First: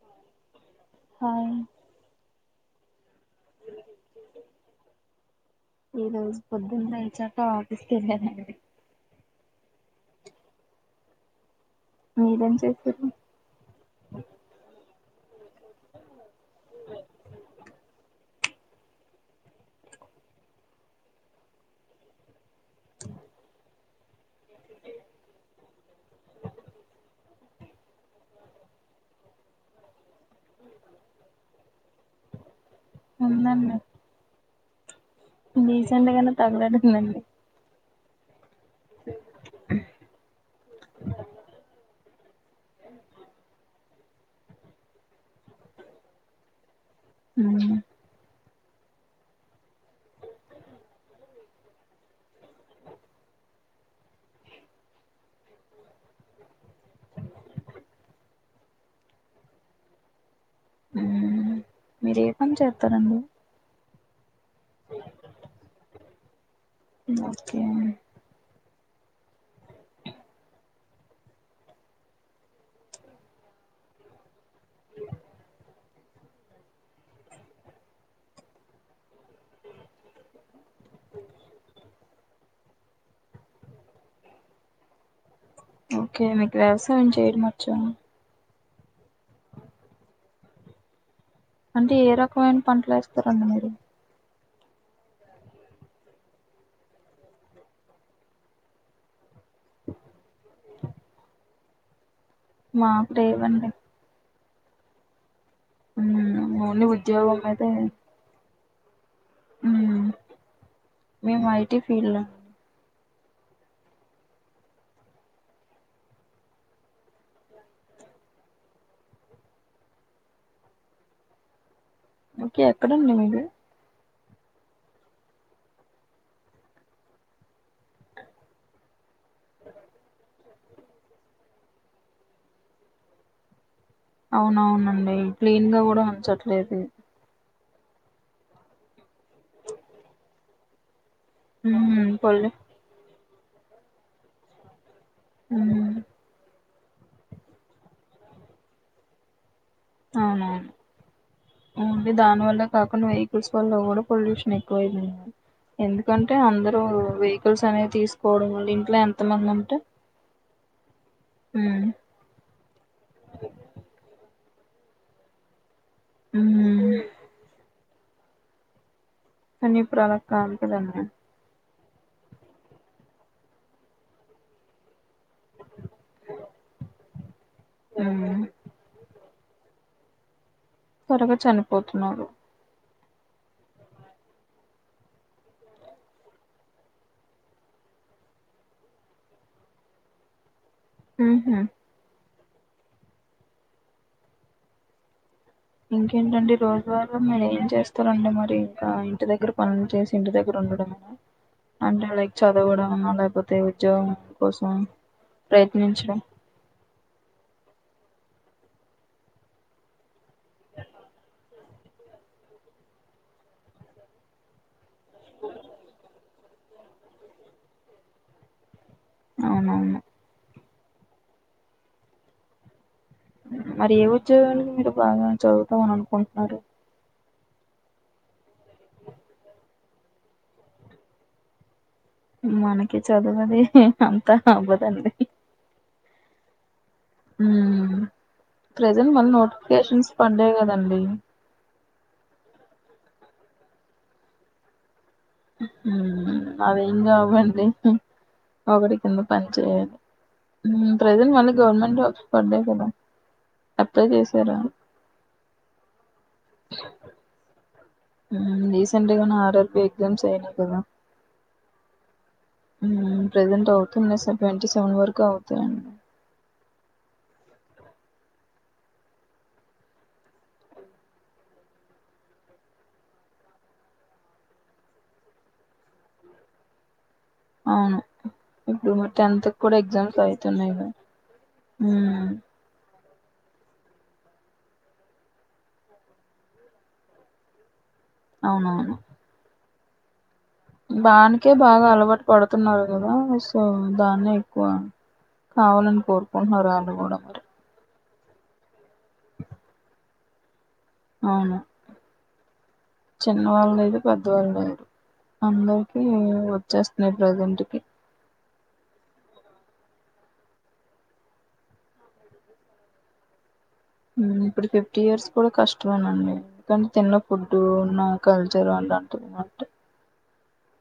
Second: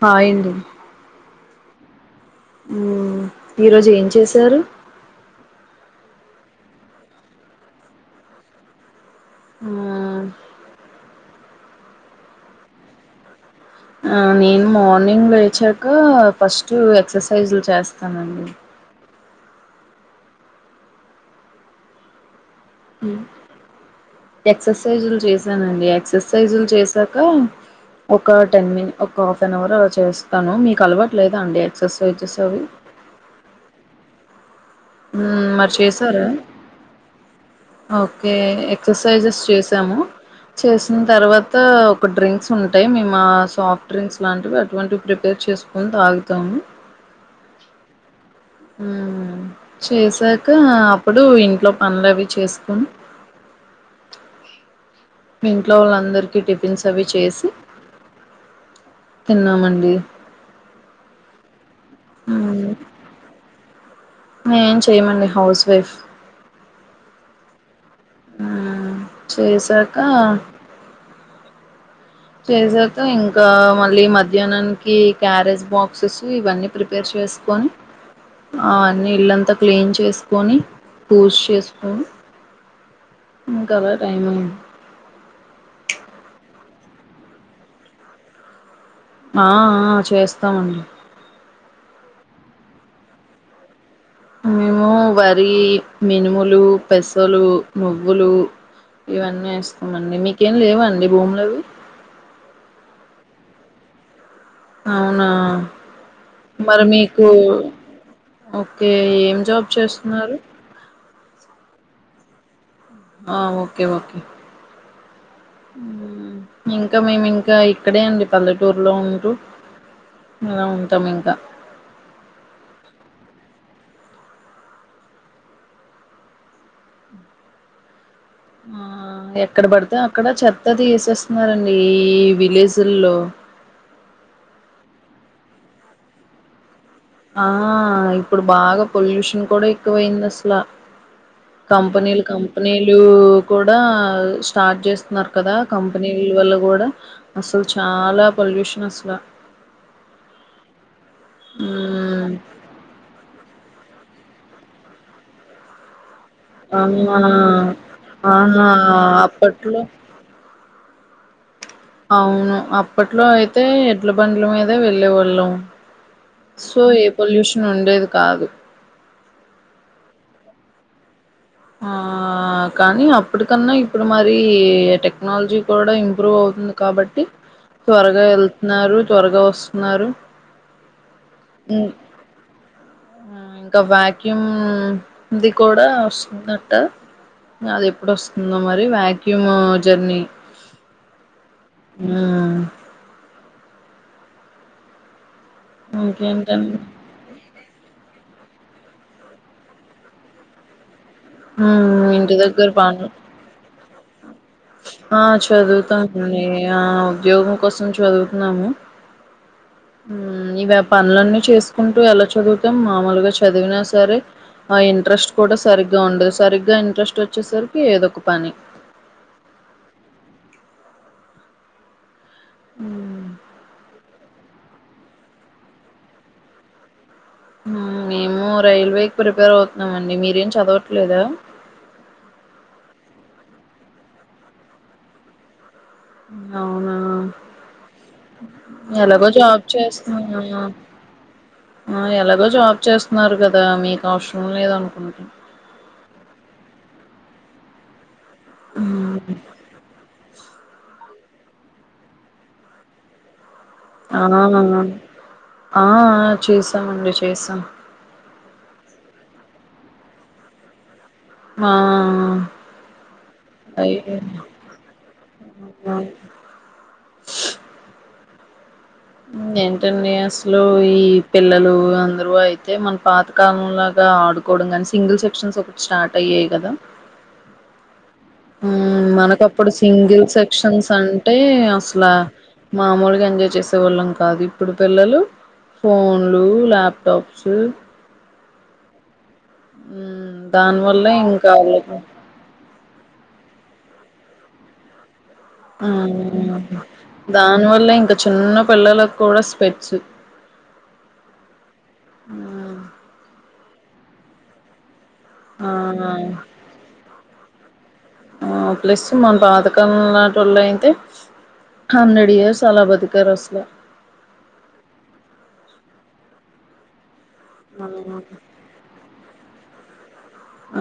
హా ఇందు హాయ్ మ్ ఈరోజు ఏం చేసారు. ఈరోజు పొద్దున లేచాక ఆఫిస్ కెళ్ళానండి. ఆ మీరేం చేస్తుర్రు ఆ నేను మార్నింగ్ లేచాక ఫస్ట్ ఎక్సర్సైజ్లు చేస్తానండి. ఎక్సర్సైజులు చేసానండి. ఎక్సర్సైజులు చేసాక ఒక టెన్ మిని ఒక హాఫ్ అన్ అవర్ అలా చేస్ తను మీకు అలవాటు లేదా అండి ఎక్సర్సైజెస్ అవి ఉందండి ఉమ్ మరి డీసెంట్ చేసారా గానే తగలడిందండి ఒక్ ఎక్సర్సైజెస్ చేసాం చేసిన్ తర్వాత ఒక డ్రింక్స్ ఉంటాయ్ మేమా సాఫ్ డ్రింక్స్ లాంటివి అటువంటివి ప్రిపేర్ చేసుకొని తాగుతాము. అవునా ఉమ్ చేసాక అప్పుడు ఇంట్లో పనులవి చేసుకొని ఇంట్లొ వాళ్ళందరికీ టిఫిన్స్ అవి చేసి తిన్నామండి మ్ మీరు ఎ పని చేత్తారండి మే ఏం చెయమండి హౌస్ వైఫ్ ఓకే మ్ చేసాక చేసాక ఇంకా మళ్ళి మధ్యనానికి క్యారేజ్ బాక్ సుస్ ఇవన్ని ప్రిపేర్ చేసుకొని అ అన్ని ఇల్లంతా క్లీన్ చేసుకొని పూజ్ చేసుకొని ఇంకవ్ టైమైంది ఓకే మికు వ్యవసాయం చేయడం ఒచ్చ ఆ ఆ చేస్తామండి అంటే ఏ రకమైన పంటల్ ఏస్తారండి మీరు మేము వరి మినుములు పెస్సలు నువ్వులు ఇవన్నీ ఏస్తామండి. మీకేం లేవండి భూములవి మాక్ లేవ్ అండి అవునా మ్మ్ మరి ఓన్లీ మీకు ఉద్యోగం అయితే ఓకే ఏం జాబ్ చేస్తున్నారు మేమ్ ఐటి ఫీల్ లా ఆ ఓకే ఓకే ఇంకా మేమింకా ఇక్కడే ఉండి పల్లెటూర్లో ఉంటూ ఇలా ఉంటాం ఇంకా ఓకే ఎక్కడండి మీది ఆ ఎక్కడ్ పడ్తే అక్కడ చెత్త తీసేస్తున్నారండి ఈ విలేజుల్లో అవ్నవ్నండి క్లీన్ గా కూడా ఉంచట్లేదు ఆ ఇప్పుడు బాగా పొల్యూషన్ కూడా ఎక్కువైంది అస్ల మ్మ్ కంప్నీలు పల్లె కంప్నీలు కూడా స్టార్ట్ చేస్త్ న్నారు కదా మ్మ్ కంప్నీల వల్ల కూడా అసలు చాలా పొల్యూషన్ అస్ల అవునవును ఓన్లీ మ్మ్. దాన్ వల్ల కాకుండా వెహికిల్స్ వల్ల కూడా పొల్యూషన్ ఎక్కువైంది ఎందు కంటే అందరు అవునా వెహికిల్స్ అనేవి తీస్కోవడం అవునా వల్ల ఇంట్లో ఎంత మంది ఉంటే అప్పట్లో ఉమ్ అవును అప్పట్లో అయితే ఎడ్ల బండ్ల మీదే వెళ్ళేవాళ్ళం సో ఉమ్ ఏ పొల్యూషన్ ఉండేది కాదు కాని ఇప్పుడ్ అలా కాదుకదండీ ఆ కానీ అప్పటికన్నా ఇప్పుడు మరి టెక్నాలజీ కూడా ఇంప్రూవ్ అవ్ ఉంది కాబట్టి త్వరగా ఉమ్ ఏళ్తున్నారు త్వరగా ఓస్తున్నారు త్వరగా చనిపోతున్నారు అ ఇంకా వ్యక్యూమ్ది కూడా ఓస్ ఉందంట్ట అది ఎప్పుడోస్తుందో మరి వ్యాక్యూమ్ జర్నీ మ్ హు హు మ్ ఇంకేంటండి రోజువారు మీరేం చేస్తారండి మరి ఇంకా ఇంటి దగ్గర పనులు చేసి ఇంటి దగ్గర ఉండడమేనా మ్మ్. అంటే లైక్ ఇంటి దగ్గర పనులు చదవడమన లేక్పోతే ఉజ్యోగం ఆ చదువ్తానండి ఆ ఉద్యోగం కోసం చదువ్తున్నాము హు మ్ ఇవి పనులన్నీ చేస్కుంటూ ఎలా చదువుతాం మామూల్గా చదివినా సరే ఆ ఇంట్రెస్ట్ కూడా సరిగ్గా ఉండదు సరిగ్గా ఇంట్రెస్ట్ ఓచ్చేసరికి ఏదో ఒక పని అవునవును మ్మ్. ఉజ్యోగానికి మీరు బాగా చదువుతమని అన్కుంటున్నారు మేము రైల్వే కి ప్రిపేర్ అవ్త్నమండి మీరేం చదవట్లేదా మనకి చదువది అంతా గ అవ్వదండి అవ్ అవ్నా ఉమ్ ప్రజెంట్ ఎలాగో మళ్ళీ జాబ్ నోటిఫికేషన్స్ చేస్త్నార్ గ పడ్డాయి కదండి ఆ ఎలాగో జాబ్ చేస్త్నారు కదా మీక్ అవ్సరం లేదన్కుంట హు మ్ అదేం జాబ్ అండి మ్మ్ ఒకరికింద పని చేయదు ఉ ప్రజెంట్ మళ్ళీ గవర్నమెంట్ జాబ్స్ పడ్డాయి కదా అప్లై ఆన చేసారా ఆ ఆ చేసామండి చేసాం ఊమ్ రీసెంట్గా ఆర్ ఆర్ పి ఎగ్జామ్స్ అయినాయి కదా ఆ మ్ ప్రజెంట్ అవుతుంద్ సెవెన్టి సెవెన్ వరకు అవుతాయండి ఆ అయి ఏంటండి అసలు ఈ పిల్లలు అందరు అయితే మన పాతకాలం లాగా ఆడుకోవడం కానీ సింగిల్ సెక్షన్స్ ఒకటి స్టార్ట్ అయ్యాయి కదా. అవును ఇప్పుడు ఉమ్ మరి టెన్త్ మనకప్పుడు కూడా ఎగ్జామ్స్ సింగిల్ అయితున్నాయి కదా సెక్షన్స్ అంటే అసలా ఉమ్ మామూలు గ ఎంజాయ్ చేసేవాళ్ళం కాదు. ఇప్పుడు పిల్లలు ఫోన్లు లాప్టాప్స్ అవునవును ఉహు దానికే బాగా అలవాటు పడుతున్నారు కదా సో దాన్నే ఎక్కువ కావాలని కోరుకుంటున్నారు ఉమ్ వాళ్ళు కూడా మరి దానివల్లే ఇంకా చిన్న పిల్లలకు కూడా స్పెట్స్ అవును చిన్నవాళ్ళు ఐగా పెద్దవాళ్ళు అయ్యిరు ఆ అందరికి వచ్చేస్తున్నాయి ప్రజెంట్ కి ఆ ప్లస్ మన పాతకం నాటి వాళ్ళు అయితే హండ్రెడ్ ఇయర్స్ అలా బతికారు అసలు ఇప్పుడు ఫిఫ్టీ ఇయర్స్ కూడా కష్టమేనండి. ఎందుకంటే తిన ఫుడ్ ఉన్న మ్మ్ కల్చర్ అలాటు అంటే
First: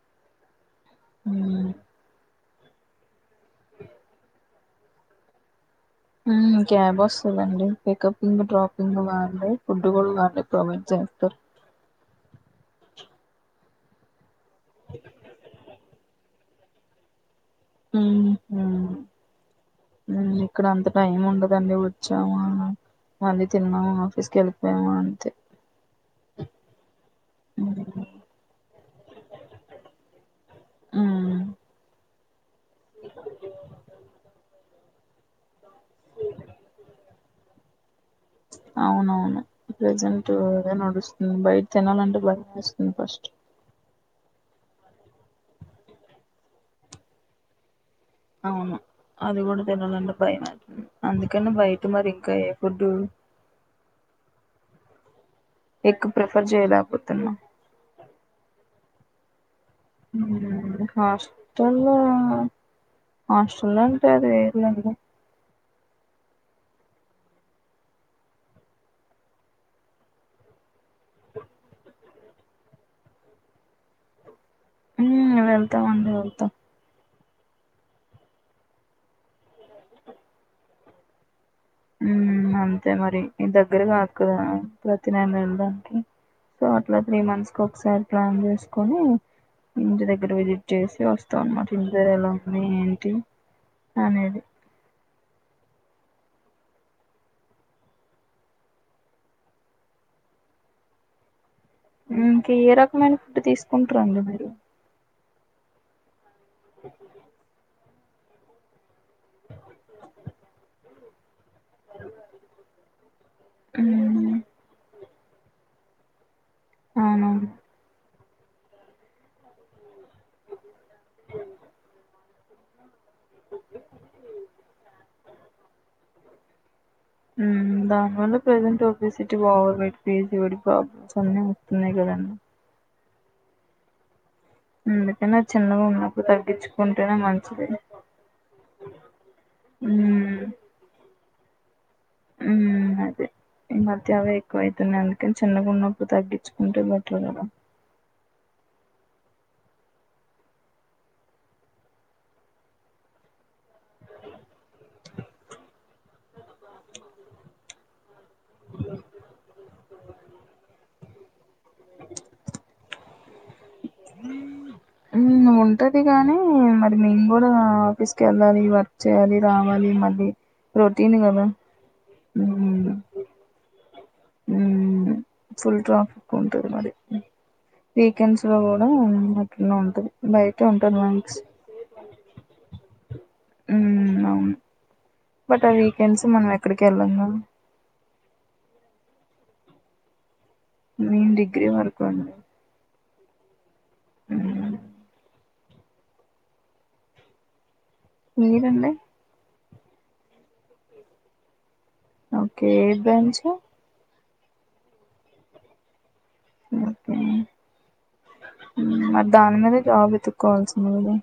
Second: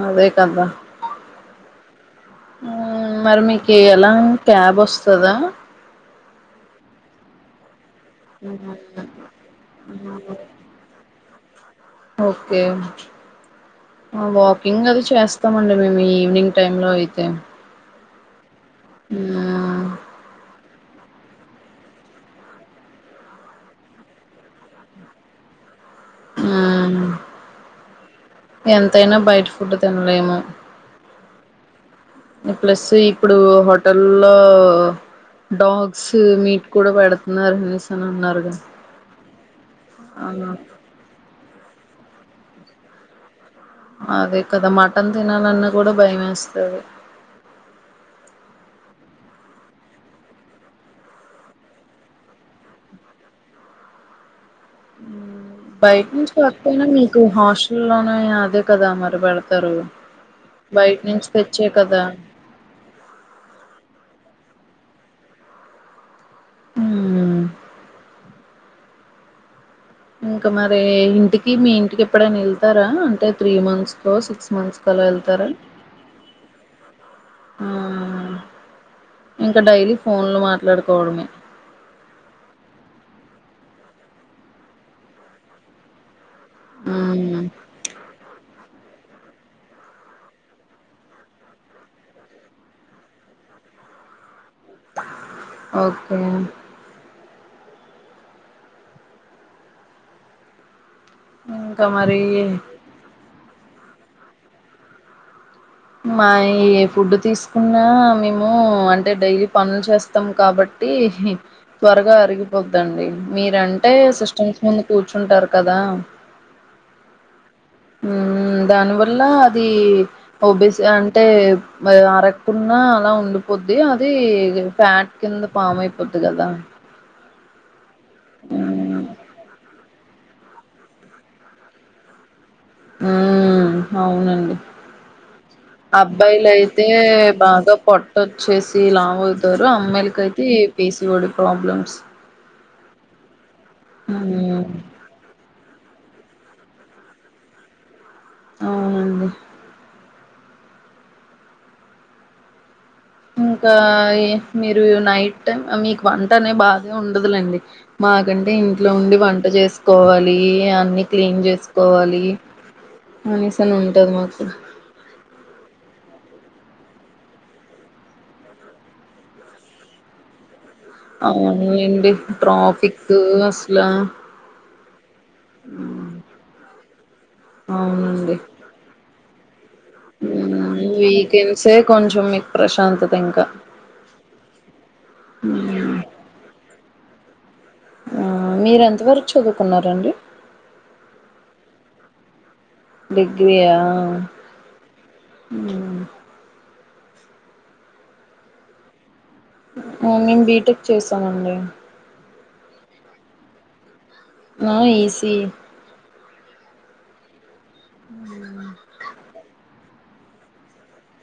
అదే కద ఉ ఉ మరి మీకు ఎలా క్యాబ్ వస్తదా. ఉ క్యాబ్ వస్తదండి పికపింగ్ డ్రాపింగ్ కాన్ని ఫుడ్ కూడా వల్లే ప్రొవైడ్ చేస్తారు. ఓకే వాకింగ్ అది చేస్తామండి. మేము ఈవినింగ్ టైమ్ లో అయితే ఉ ఊన ఇక్కడ అంత టైం ఉండదండి వచ్చామ మళ్ళీ తిన్నామ ఆఫీస్ కి వెళ్ళిపోయామ అంతే మ్మ్ ఎంతైనా బయట ఫుడ్ తినలేము. మ్మ్ ప్లస్ ఇప్పుడు హోటల్లో డాగ్స్ మీట్ కూడా పెడుతున్నారనేసి అవునవును ప్రెజెంట్ అవును అదే నడుస్తుంది. తినాలంటే భయంవేస్తుంది ఫస్ట్ అదే కదా మటన్ తినాలన్న కూడా భయం వేస్తది. అవును అది కూడా తినాలంటే భయమేత్తుంది. అందుకని బయట మరి ఇంకా ఏ ఫుడ్డు బయట ఎక్కువ నుంచి ప్రిఫర్ కాకపోయినా మీకు చేయలేకపోతున్నా హాస్టల్లోనే అదే కదా మరి వెడత ఉ తెచ్చే హాస్టల్లో కదా హాస్టల్లో ఉంటే అది వేరులేండి ఊమ్ ఇంకా మరి ఇంటికి మీ ఇంటికి ఎప్పుడైనా వెళ్తారా అంటే త్రీ మంత్స్ కో సిక్స్ మంత్స్ కో అలా మ్మ్ వెళ్తారా వెళ్తామండి వెళ్తాం ఆ ఇంకా డైలీ ఫోన్లు మాట్లాడుకోవడమే ఉమ్ అంతే మరి మీ దగ్గర కాదు కదా ప్రతి మంత్ వెళ్ళడానికి సో అట్లా త్రీ మ్మ్ మంత్స్ కో ఒకసారి ప్లాన్ చేస్ కొని ఇంటి దగ్గర విజిట్ చేసి వస్తాం అన్నమాట ఇంటి దగ్గర ఎలాఉన్నాయ్ ఏంటి అనేది ఓకే ఇంకా మరి ఇంకా ఏ రకమైన ఫుడ్ తీసుకుంటారండి మీరు మాయ్యి ఏ ఫుడ్ తీసుకున్న మేము అంటే డైలీ పనులు చేస్తాం కాబట్టి త్వరగా అరిగిపోద్దండి. మీరంటే ఉమ్ సిస్టమ్స్ ముందు కూర్ కూర్చుంటారు కదా అవునా మ్ దానివల్ల అది ఓబీసీ అంటే మ్ ఆర కున్నా అలా ఉండిపోద్ది అది ఫ్యాట్ కింద పామ్ అయిపోద్ది కదా మ్ దానివల్ల present obesity overweight PCOD problems అన్ని అవుతున్నాయ్ కదండీ మ్ అవునం అందుకనే చిన్నగా ఉన్నప్పుడు అబ్బాలైతే తగ్గించుకుంటేనే మంచిది బాగా పొట్టోచ్చేసి లావవ్ తరు ఉమ్ అమ్మాయిలకైతే ఈ పీసీఒడి ప్రాబ్లమ్స్ మ్ అదే ఈ మధ్య అవే ఎక్కువ మ్మ్ అవుతున్నాయి అందుకని చిన్నగునప్ ప్పుడు తగ్గించుకుంటే బెటర్ కదా అవునండి మ్ ఇంక ఇ మీరు నైట్ టైం మీకు వంట అనే బాధే ఉండదులేండి మాకంటే ఇంట్లో ఉండి వంట చేసుకోవాలి అన్ని క్లీన్ చేసుకోవాలి అనీసని ఉంటది మాకు ఉంటది గాని మరి మేము కూడా ఆఫీస్ కేళ్ళాలి వర్క్ చేయాలి రావాలి మళ్ళీ రొటీన్ కదా అవును అండి ఉమ్ ట్రాఫిక్ అస్లా ఉమ్ ఫుల్ ట్రాఫిక్ ఉంటది మరి వీకెండ్స్ లో కూడా అట్లనే ఉంటది బయటే మ్ ఉంటది వర్క్స్ వీకెండ్సే కొంచెం మీకు ప్రశాంతత ఇంకా ఉమ్ అవును బట్ ఆ వీకెండ్స్ మనం ఎక్కడికేళ్ళంగా అ మీరెంతవరకు చదువుకున్నారండి నేను డిగ్రీ వరకు అండి డిగ్రీ ఆ ఉమ్ మ్ మీరండి ఆ నేను బీటెక్ చేసానండి ఓకే ఎ బ్రాంచ్ ఆ ఈసీ మ్హు మరి దానిమీదే జాబ్ వెతుక్కోల్సింది కదా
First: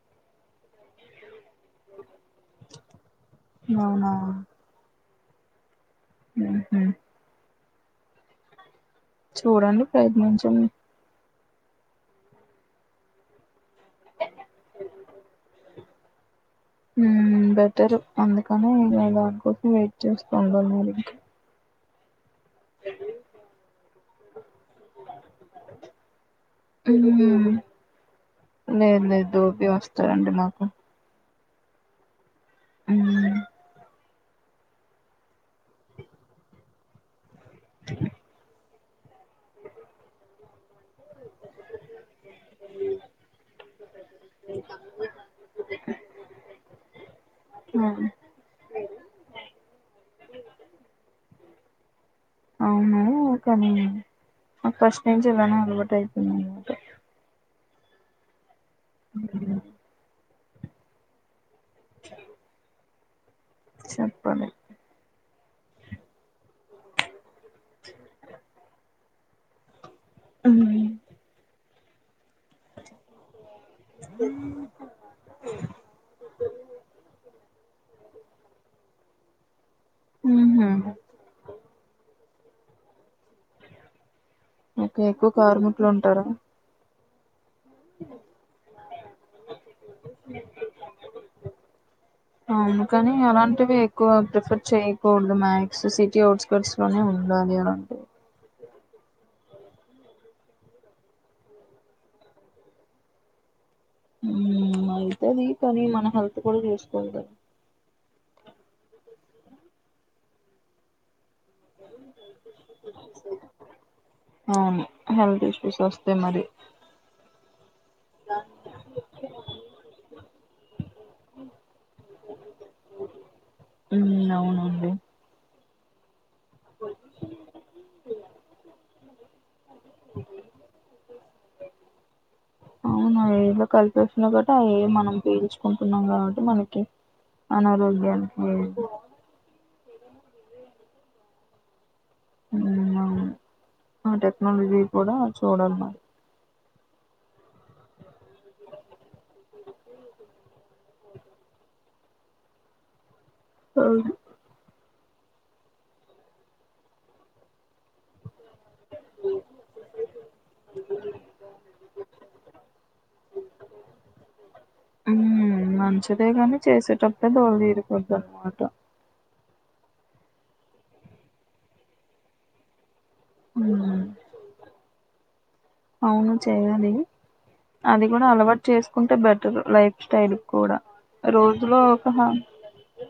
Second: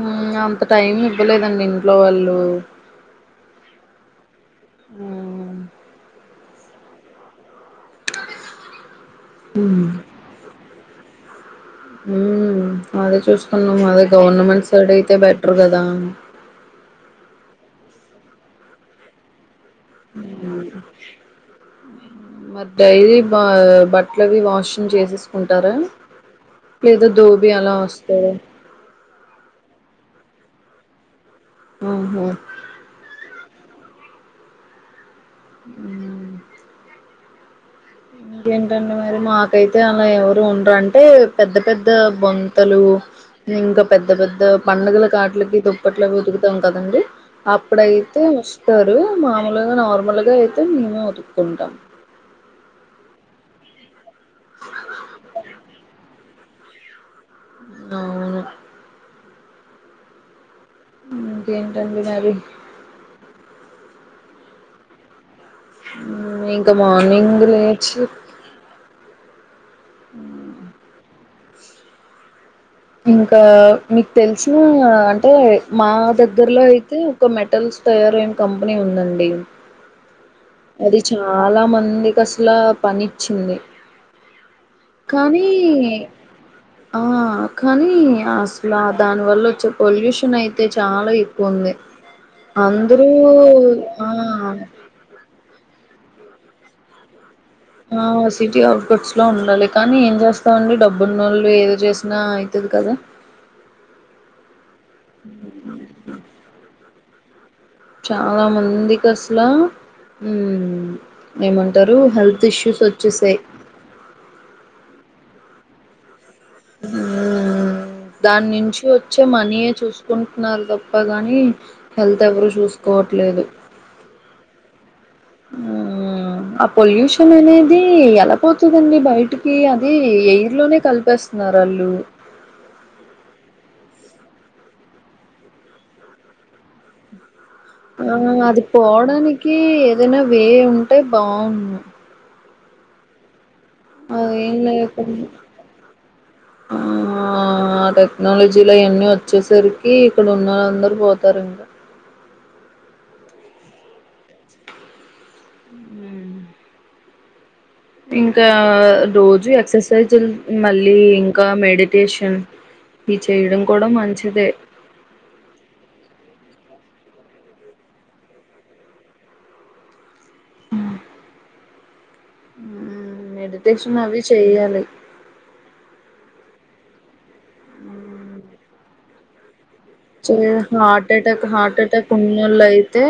మ్ అంత టైం ఇవ్వలేదండి ఇంట్లో వాళ్ళు అవునా మ్ మ్ చూడండి హ్మ్. ప్రయత్నించండి మ్ అదే చూసుకున్నాము అదే గవర్నమెంట్ సైడ్ అయితే బెటర్ కదా మ్ బెటరు అందుకని ఇగ దానికోసం వెయిట్ చేస్తుండలి మరి ఇంకా మరి డైలీ బ బట్టల్ అవి వాషింగ్ చేసేసుకుంటారా లేద దోబి అలా వస్తర దోబీ వస్తాడం మ్ హు మ్ మ్ ఇంకేంటండి మరి మాకైతే అలా ఎవరు ఉండరు అంటే పెద్ద పెద్ద బొంతలు ఇంకా పెద్ద పెద్ద పండుగల కాట్లకి దుప్పట్లవి ఉతుకుతాం కదండీ ఆ అప్పుడయితే ఓస్తారు మామూల్గా నార్మల్గా అయితే మేమే ఉతు కుంటాం ఔనా ఒకే నాకు ఫస్ట్ నుంచి ఇళానే అలవాటు అయి పోయిందన మాట ఔను ఇంకెంటండి మరి చెప్పాలి ఇంక మార్నింగ్ లేచి ఉ ఇంగ్ మీకు తెల్సిన అంటే మా దగ్గరలో అయితే ఒక మెటల్స్ తయారైన కంపెనుందండి ఉహు అది చాలా మంది కష్ ట్లా పనిచ్చింది ఒకే ఎక్కువ కానీ కార్ముక్లుంటారా ఆ కానీ అసల దాని వల్ల వచ్చే పొల్యూషన్ అయితే చాలా ఎక్కువుంది అవును అందరూ కానీ అలాంటివి ఎక్కువ ఆ సిటి ఔట్స్కర్ట్స్ లోనే ఉం ఆ సిటి ఔ కట్స్లో ఉండాలేకానీ ఏం చేస్తామండి డబ్బునోళ్లు ఏది చేసినైతది కదా మ్ అయితది కానీ మన హెల్త్ కూడా చూసుకో చాలా మందికస్లా మ్ ఏమంటారు హెల్త్ ఇష్యూస్ ఓచ్చేసాయి అవును హెల్త్ ఇష్యూస్ వస్తాయి మరి ఊ దాన్నుంచి వచ్చే మనీయే చూసుకుంటున్నారు తప్ప గాని హెల్త్ ఎవరు జూసుకోవట్లే లేదు ఉ ఔ ఆ ఆ పొల్యూషన్ అనేది ఎలా పోతదండి బయటికి అది ఎయిర్లోనే కలిపేస్తున్న రలు కల్పేస్తున్నారు కాబట్టి ఆ ఎయిర్ మనం పీల్చుకుంటున్నాం కాబట్టి మనకి అనారోగ్యానికి ఆ అది మ్మ్ పోవడానికి ఏదైనా వే ఉంటే బాగుంన్ను ఉ ఔను ఆ అదేం టెక్నాలజీ కూడా లేకుండా చూడలి మరి ఆ టెక్నాలజీలో అవన్నీ వచ్చేసరికి ఇక్కడ ఉన్నలందర్ పోతారింకా అవును ఇం ఇంకా రోజు ఎక్సర్సైజ్ మళ్ళీ ఇంకా మెడిటేషన్ ఈ చెయడం కూడా మంచిదే ఉ మంచిదే కానీ చేస్ స్తే దోల తిరిపొద్దన్నమాట ఉ మెడిటేషన్ మ్మ్ అవి చెయ్యాలి అవును చేయాలి అది కూడా అలవాటు చేసుకుంటే బెటర్ లైక్ చె హార్ట్ అటాక్ హార్ట్ ఒక అటాక్ హా ఉన్నోళ్ళైతే